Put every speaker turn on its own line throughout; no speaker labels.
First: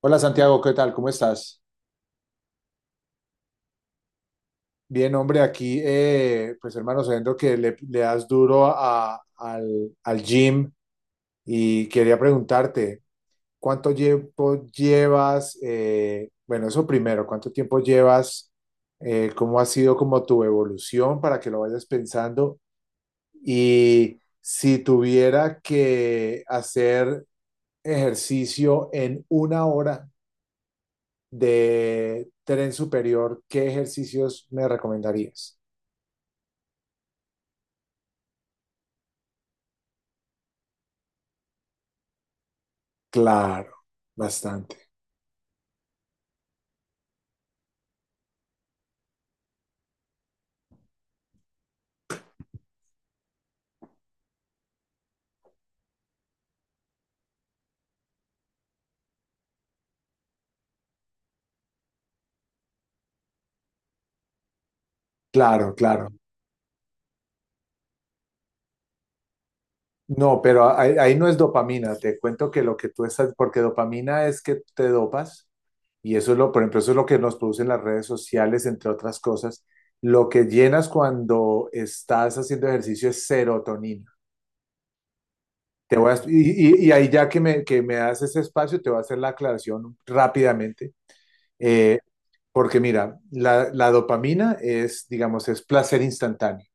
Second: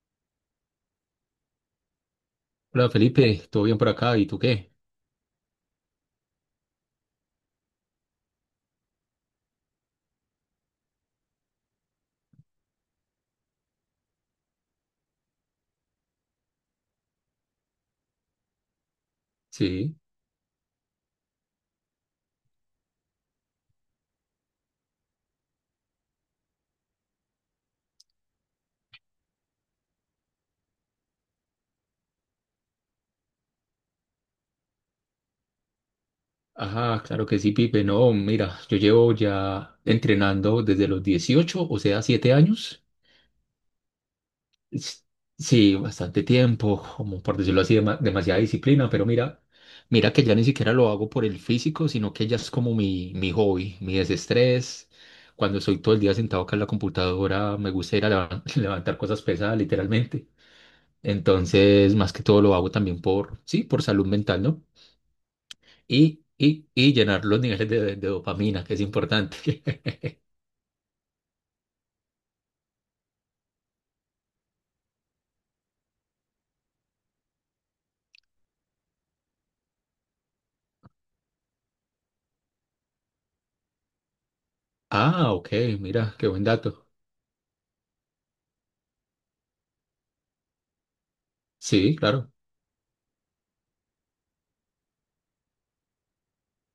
Hola Santiago, ¿qué tal? ¿Cómo estás?
Hola Felipe, ¿todo bien por acá? ¿Y tú qué?
Bien, hombre, aquí, pues hermano, sabiendo que le das duro al gym y quería preguntarte, ¿cuánto tiempo llevas? Bueno, eso primero, ¿cuánto tiempo llevas? ¿Cómo ha
Sí.
sido como tu evolución para que lo vayas pensando? Y si tuviera que hacer ejercicio en 1 hora, de tren superior, ¿qué ejercicios me recomendarías?
Ajá, claro que sí, Pipe. No, mira, yo llevo ya entrenando desde los 18, o sea, 7 años.
Claro, bastante.
S- Sí, bastante tiempo, como por decirlo así, demasiada disciplina, pero mira, que ya ni siquiera lo hago por el físico, sino que ya es como mi hobby, mi desestrés. Cuando estoy todo el día sentado acá en la computadora, me gusta ir a levantar cosas pesadas, literalmente. Entonces, más que todo lo hago también por, sí, por salud mental, ¿no?
Claro, claro.
Y llenar los niveles de dopamina, que es importante.
No, pero ahí no es dopamina. Te cuento que lo que tú estás, porque dopamina es que te dopas y eso es lo, por ejemplo, eso es lo que nos producen las redes sociales, entre otras cosas. Lo que llenas cuando estás haciendo ejercicio es serotonina.
Ah, ok,
Te voy a-
mira, qué buen dato.
y ahí ya que me das ese espacio, te voy a hacer la aclaración rápidamente.
Sí,
Eh,
claro.
Porque mira, la dopamina es, digamos, es placer instantáneo.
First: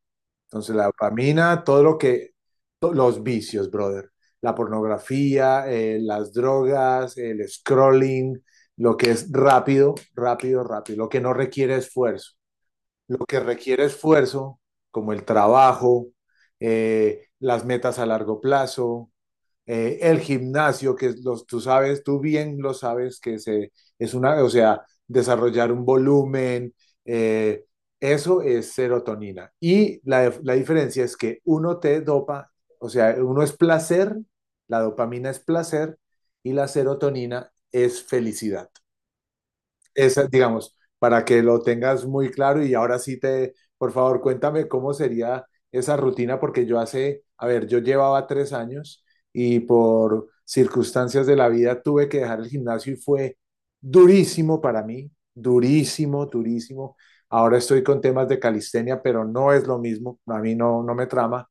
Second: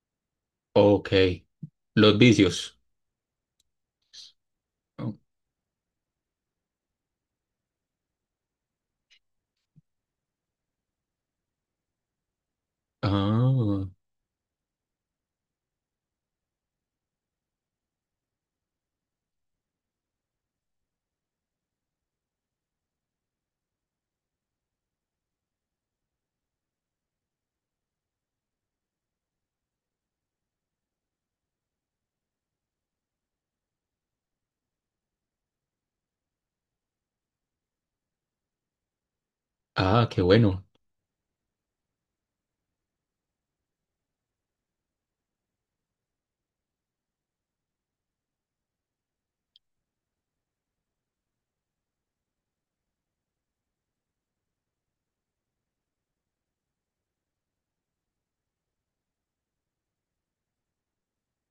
Entonces, la
Ok.
dopamina, todo lo
Los
que,
vicios.
los vicios, brother, la
Oh.
pornografía, las drogas, el scrolling, lo que es rápido, rápido, rápido, lo que no requiere esfuerzo. Lo que requiere
Ah.
esfuerzo, como el trabajo, las metas a largo plazo, el gimnasio, que los, tú sabes, tú bien lo sabes, que se, es una, o sea, desarrollar un volumen, eh, eso es serotonina. Y la diferencia es que uno te dopa, o sea, uno es placer, la dopamina es placer y la serotonina es felicidad.
Ah, qué
Esa,
bueno.
digamos, para que lo tengas muy claro y ahora sí te, por favor, cuéntame cómo sería esa rutina, porque yo a ver, yo llevaba 3 años y por circunstancias de la vida tuve que dejar el gimnasio y fue durísimo para mí, durísimo, durísimo. Ahora estoy con temas de calistenia, pero no es lo mismo, a mí no, no me trama.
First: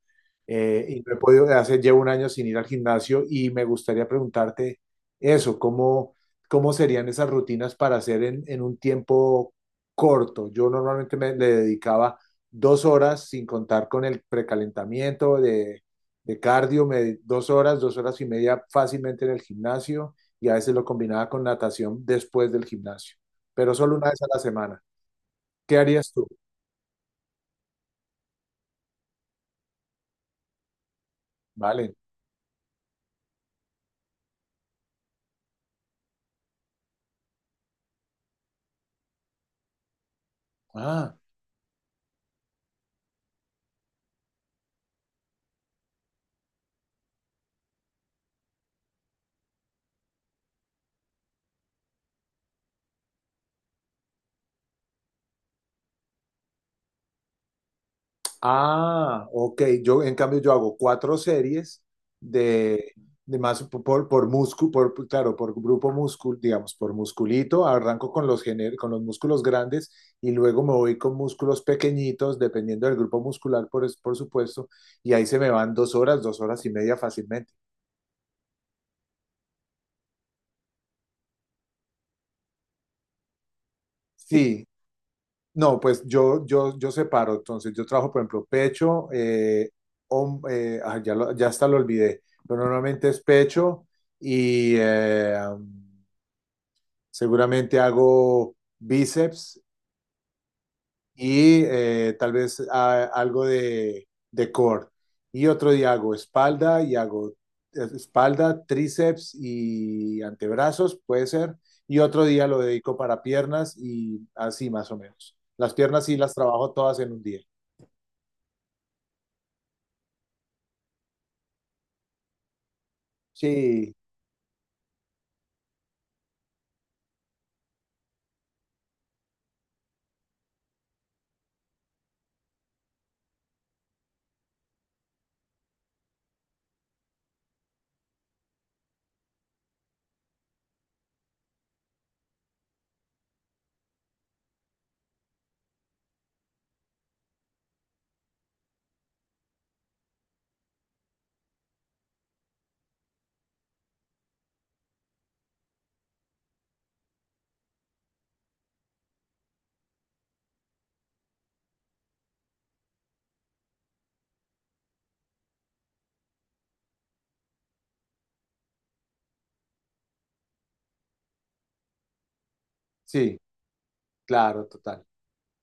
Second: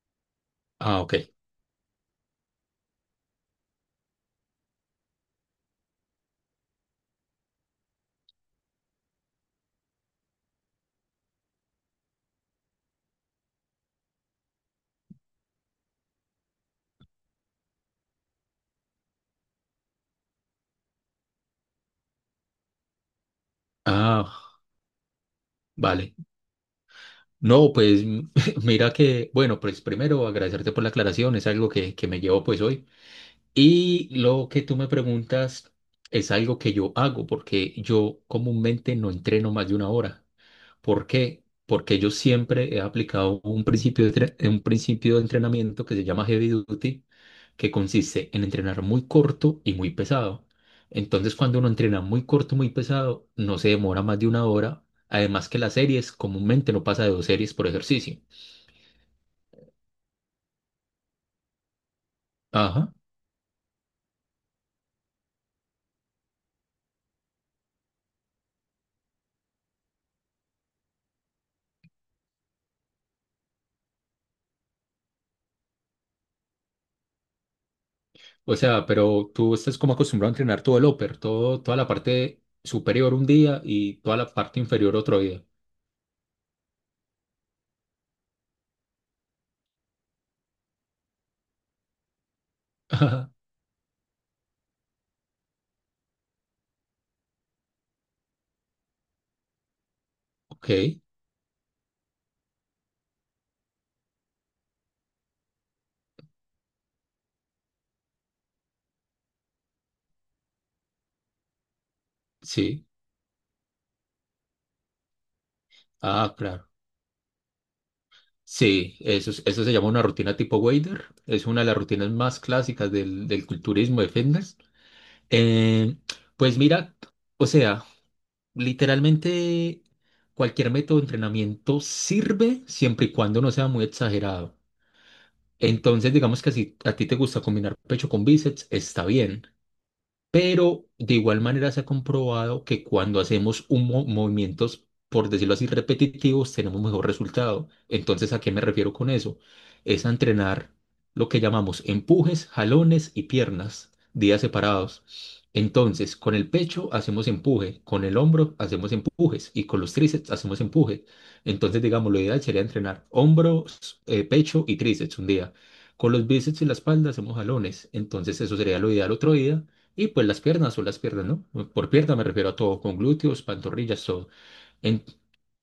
Ah,
Y no
ok.
he podido, llevo 1 año sin ir al gimnasio y me gustaría preguntarte eso, cómo serían esas rutinas para hacer en un tiempo corto. Yo normalmente me le dedicaba 2 horas sin contar con el precalentamiento de cardio, dos horas, 2 horas y media fácilmente en el gimnasio y a veces lo combinaba con natación después del gimnasio, pero solo una vez a la
Ah,
semana. ¿Qué harías
vale.
tú?
No, pues mira que, bueno, pues primero agradecerte por la aclaración, es algo
Vale.
que me llevo pues hoy. Y lo que tú me preguntas es algo que yo hago, porque yo comúnmente no entreno más de una hora. ¿Por
Ah.
qué? Porque yo siempre he aplicado un principio de, un principio de entrenamiento que se llama heavy duty, que consiste en entrenar muy corto y muy pesado. Entonces, cuando uno entrena muy corto, muy pesado, no se demora más de una hora. Además que las series comúnmente no pasa de dos series por ejercicio.
Ah, ok. Yo, en cambio, yo hago cuatro series
Ajá.
de, de más por músculo, claro, por grupo músculo, digamos, por musculito. Arranco con los músculos grandes y luego me voy con músculos pequeñitos, dependiendo del grupo muscular, por, por supuesto. Y ahí se me van 2 horas, dos horas y media fácilmente.
O sea, pero tú estás como acostumbrado a entrenar todo el upper, todo, toda la parte superior un día y toda la parte
Sí,
inferior otro día.
no, pues yo separo, entonces yo trabajo, por ejemplo, pecho, ya, ya hasta lo olvidé, pero normalmente es
Ajá.
pecho y seguramente hago bíceps
Ok,
y tal vez algo de core. Y otro día hago espalda y hago espalda, tríceps y antebrazos, puede ser. Y otro día lo
sí.
dedico para piernas y así más o menos. Las piernas sí
Ah,
las
claro.
trabajo todas en un día.
Sí, eso, eso se llama una rutina tipo wader. Es una de las rutinas más clásicas del
Sí,
culturismo de fitness. Eh, pues mira, o sea, literalmente cualquier método de entrenamiento sirve siempre y cuando no sea muy exagerado. Entonces, digamos que si a ti te gusta combinar pecho con bíceps, está bien. Pero de igual manera se ha comprobado que cuando hacemos un movimientos, por decirlo así, repetitivos, tenemos mejor resultado. Entonces, ¿a qué me refiero con eso? Es a entrenar lo que llamamos empujes, jalones y piernas, días separados. Entonces, con el pecho hacemos empuje, con el hombro hacemos empujes y con los tríceps hacemos empuje. Entonces, digamos, lo ideal sería entrenar hombros, pecho y tríceps un día. Con los bíceps y la espalda hacemos jalones. Entonces, eso sería lo ideal otro día. Y pues las piernas o las piernas, ¿no? Por pierna me refiero a todo, con
sí,
glúteos, pantorrillas, todo.
claro,
En-
total.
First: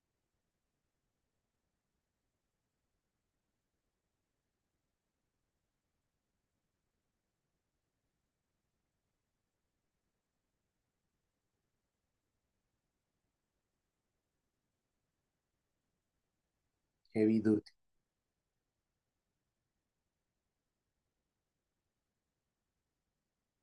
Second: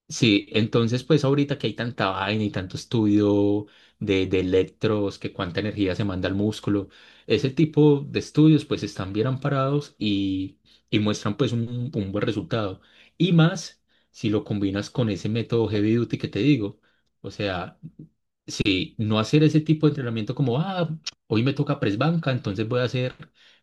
sí, entonces pues ahorita que hay tanta vaina y tanto estudio de electros, que cuánta energía se manda al músculo, ese tipo de estudios pues están bien amparados y muestran pues un buen resultado. Y más si lo combinas con ese método heavy duty que te digo. O
Heavy duty.
sea, sí, no hacer ese tipo de entrenamiento como, ah, hoy me toca press banca, entonces voy a hacer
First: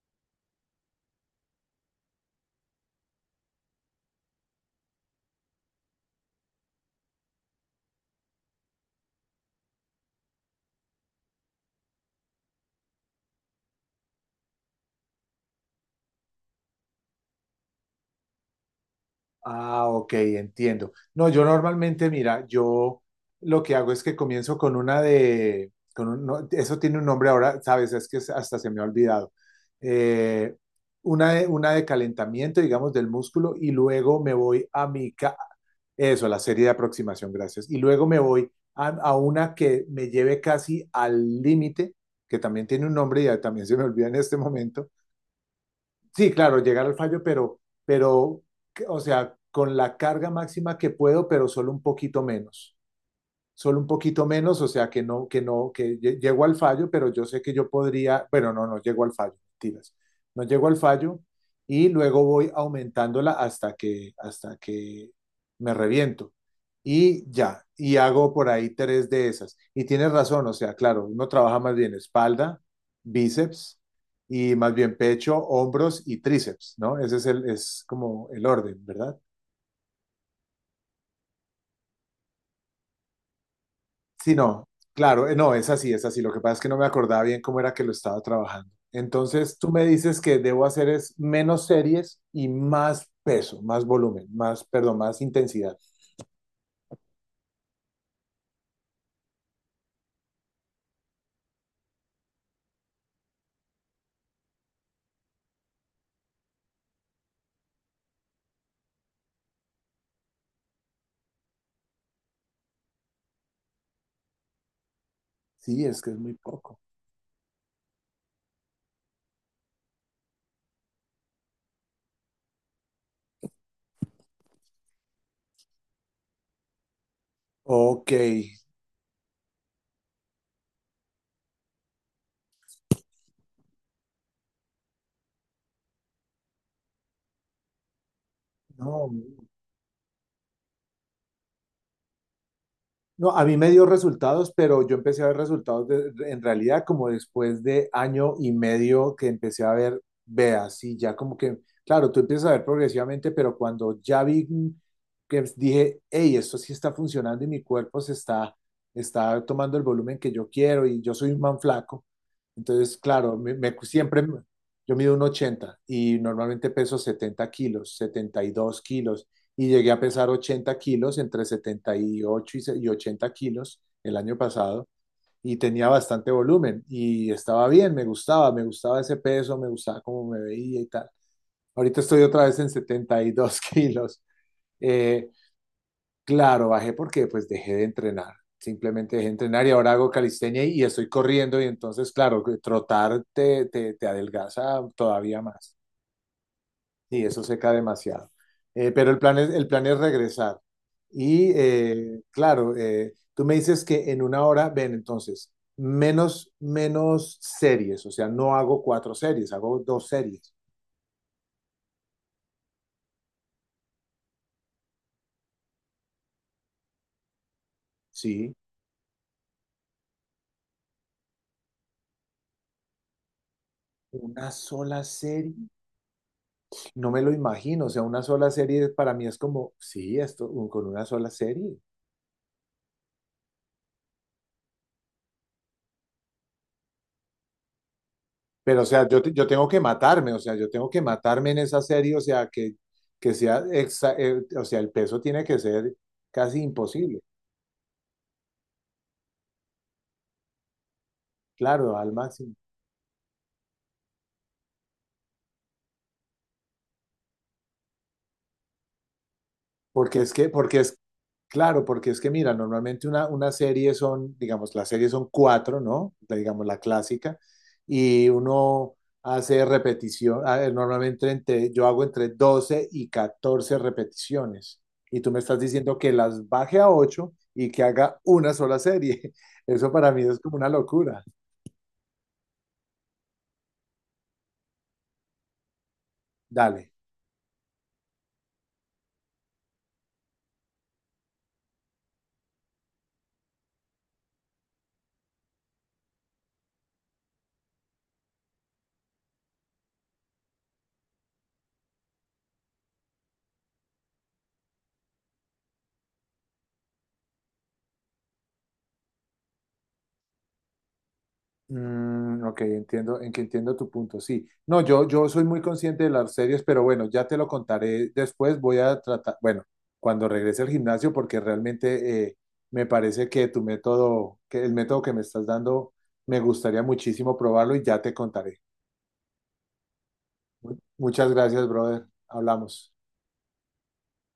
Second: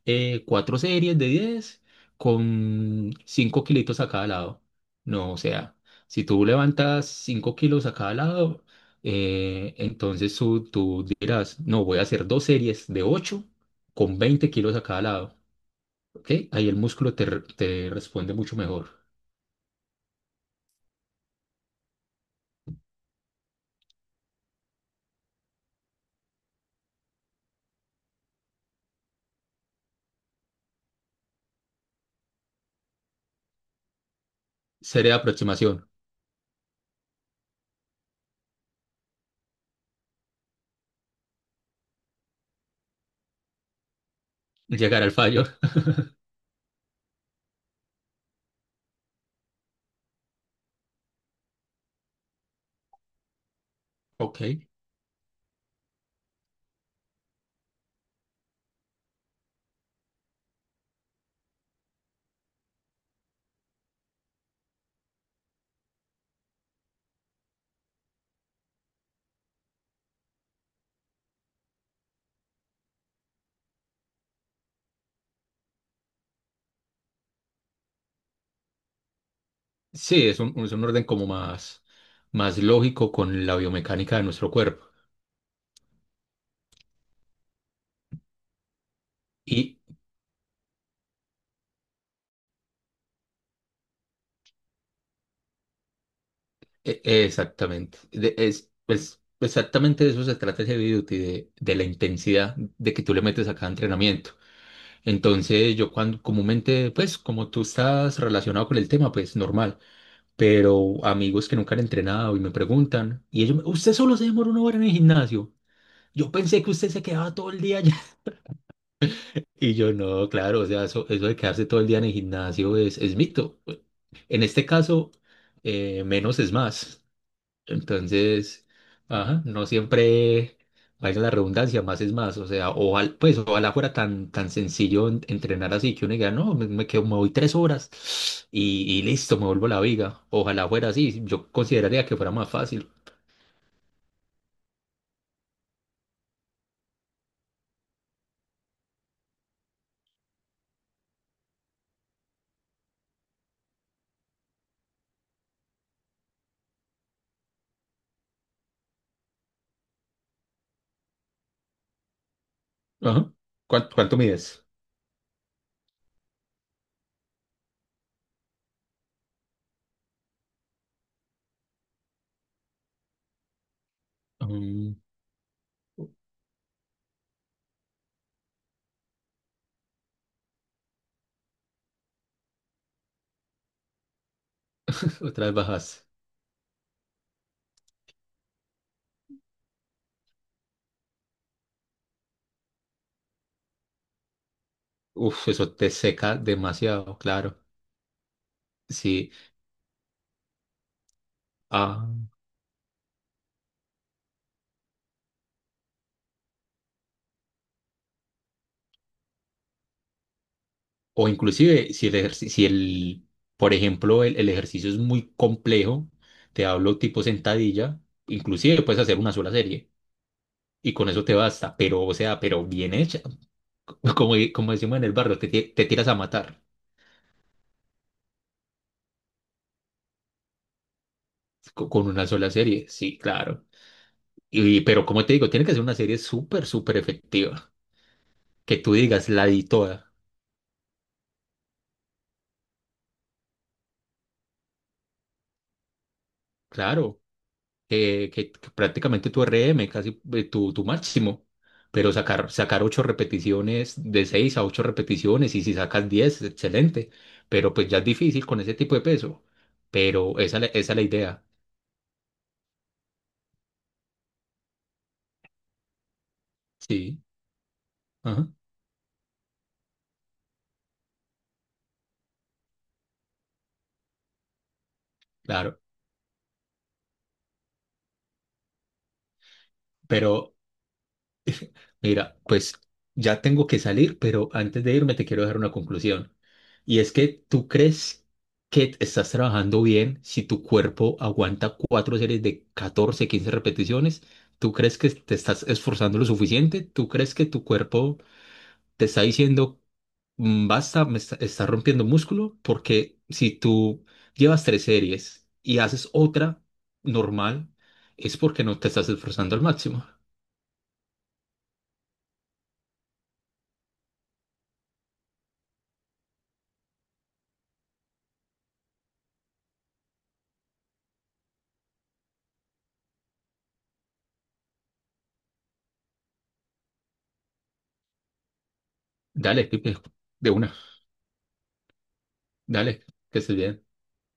cuatro series de 10 con 5 kilitos a cada lado. No, o sea, si tú levantas 5 kilos a cada lado, entonces tú dirás, no, voy a hacer dos series de 8 con 20 kilos a cada lado. ¿Ok? Ahí el músculo te, te responde mucho mejor.
Ah, ok, entiendo. No, yo normalmente, mira, yo lo que hago es que comienzo con una de, con un- no, eso tiene un nombre ahora, sabes, es que hasta se me ha olvidado. Eh, una de calentamiento, digamos, del músculo y luego me voy a
Serie
mi,
de aproximación,
eso, la serie de aproximación, gracias. Y luego me voy a una que me lleve casi al límite, que también tiene un nombre y ya también se me olvida en este momento.
llegar al fallo.
Sí, claro, llegar al fallo, o sea, con la carga máxima que puedo, pero solo un poquito menos solo un poquito
Ok.
menos, o sea que no, que no, que llego al fallo, pero yo sé que yo podría, bueno, no, no llego al fallo, mentiras, no llego al fallo y luego voy aumentándola hasta que me reviento. Y ya, y hago por ahí tres de esas. Y tienes razón, o sea, claro, uno trabaja más bien espalda, bíceps y más bien pecho, hombros y tríceps, ¿no? Ese es el, es como el orden, ¿verdad?
Sí, es un orden como más, más lógico con la biomecánica de
Sí,
nuestro
no,
cuerpo.
claro, no, es así, es así. Lo que pasa es que no me acordaba bien cómo era que lo estaba trabajando. Entonces, tú
Y
me dices que debo hacer es menos series y más peso, más volumen, más, perdón, más intensidad.
exactamente, exactamente de eso se trata ese video, de la intensidad de que tú le metes a cada entrenamiento. Entonces, yo cuando comúnmente, pues como tú estás relacionado con el tema, pues normal. Pero amigos que nunca han entrenado y me preguntan, y ellos, ¿usted solo se demora una hora en el gimnasio?
Sí, es que es
Yo
muy
pensé que
poco.
usted se quedaba todo el día. Y yo no, claro, o sea, eso de quedarse todo el día en el gimnasio es mito. En este caso, menos es más.
Ok,
Entonces, ajá, no siempre, valga la redundancia, más es más. O sea, ojalá, pues, ojalá fuera tan, tan sencillo entrenar así que uno diga, no, me quedo, me voy tres horas y
no.
listo, me vuelvo la viga. Ojalá fuera así. Yo consideraría que fuera más fácil.
No, a mí me dio resultados, pero yo empecé a ver resultados en realidad como después de año y medio que empecé a ver, veas, y ya como que, claro, tú empiezas a ver progresivamente, pero cuando ya vi que dije, hey, esto sí está funcionando y mi cuerpo se está, está tomando el volumen que yo quiero y yo soy un man flaco. Entonces,
Ajá.
claro,
¿Cuánto
siempre,
mides?
yo mido 1,80 y normalmente peso 70 kilos, 72 kilos, y llegué a pesar 80 kilos, entre setenta y, ocho y, y 80 kilos el año pasado,
Mm.
y tenía bastante volumen y estaba bien, me gustaba ese peso, me gustaba cómo me veía y tal. Ahorita estoy otra vez en 72 kilos. Eh,
Otra vez bajas.
Claro, bajé porque pues dejé de entrenar. Simplemente dejé de entrenar y ahora hago calistenia y estoy corriendo y entonces, claro, que trotar te adelgaza todavía
Uf, eso
más
te seca demasiado,
y eso
claro.
seca demasiado. Pero el
Sí,
plan es, el plan es regresar. Y
ah,
claro, tú me dices que en 1 hora, ven, entonces, menos, menos series, o sea, no hago cuatro series, hago dos series.
o inclusive si el, ejerci- si el, por ejemplo, el ejercicio es muy complejo, te hablo tipo sentadilla,
Sí,
inclusive puedes hacer una sola serie y con eso te basta, pero o sea, pero bien hecha, como,
una
como decimos
sola
en el barrio,
serie.
te tiras a matar
No me lo imagino, o sea, una sola serie para mí es como, sí, esto con una sola serie.
con una sola serie, sí, claro. Y, pero como te digo, tiene que ser una serie súper, súper efectiva, que
Pero, o
tú
sea, yo,
digas, la
yo
di
tengo que
toda,
matarme, o sea, yo tengo que matarme en esa serie, o sea, que sea, o sea, el peso tiene que ser casi imposible,
claro. Que prácticamente tu RM, casi tu, tu máximo,
claro, al
pero sacar,
máximo.
sacar ocho repeticiones, de seis a ocho repeticiones, y si sacas 10, excelente, pero pues ya es difícil con ese tipo de peso,
Porque es
pero
que,
esa,
porque
esa
es
es la idea,
Claro, porque es que mira, normalmente una serie son, digamos, las series son cuatro, ¿no? Digamos, la
sí,
clásica, y
ajá,
uno hace repetición, a ver, normalmente yo hago entre 12 y 14 repeticiones, y tú me estás
claro,
diciendo que las baje a 8 y que haga una sola serie. Eso para mí es
pero...
como una locura.
Mira, pues ya tengo que salir, pero antes de irme te quiero dejar una conclusión.
Dale.
Y es que tú crees que estás trabajando bien si tu cuerpo aguanta cuatro series de 14, 15 repeticiones. ¿Tú crees que te estás esforzando lo suficiente? ¿Tú crees que tu cuerpo te está diciendo, "Mm, basta, me está, está rompiendo músculo"? Porque si tú llevas tres series y haces otra normal, es porque no te estás esforzando al máximo.
Mm, ok, entiendo, en que entiendo tu punto, sí. No, yo soy muy consciente de las series, pero bueno, ya te lo contaré después. Voy a tratar, bueno, cuando regrese al gimnasio, porque realmente me parece que tu método, que el método que me estás dando, me gustaría muchísimo probarlo y ya te contaré.
Dale, Pipe, de una.
Muchas gracias, brother. Hablamos.
Dale, que estés bien.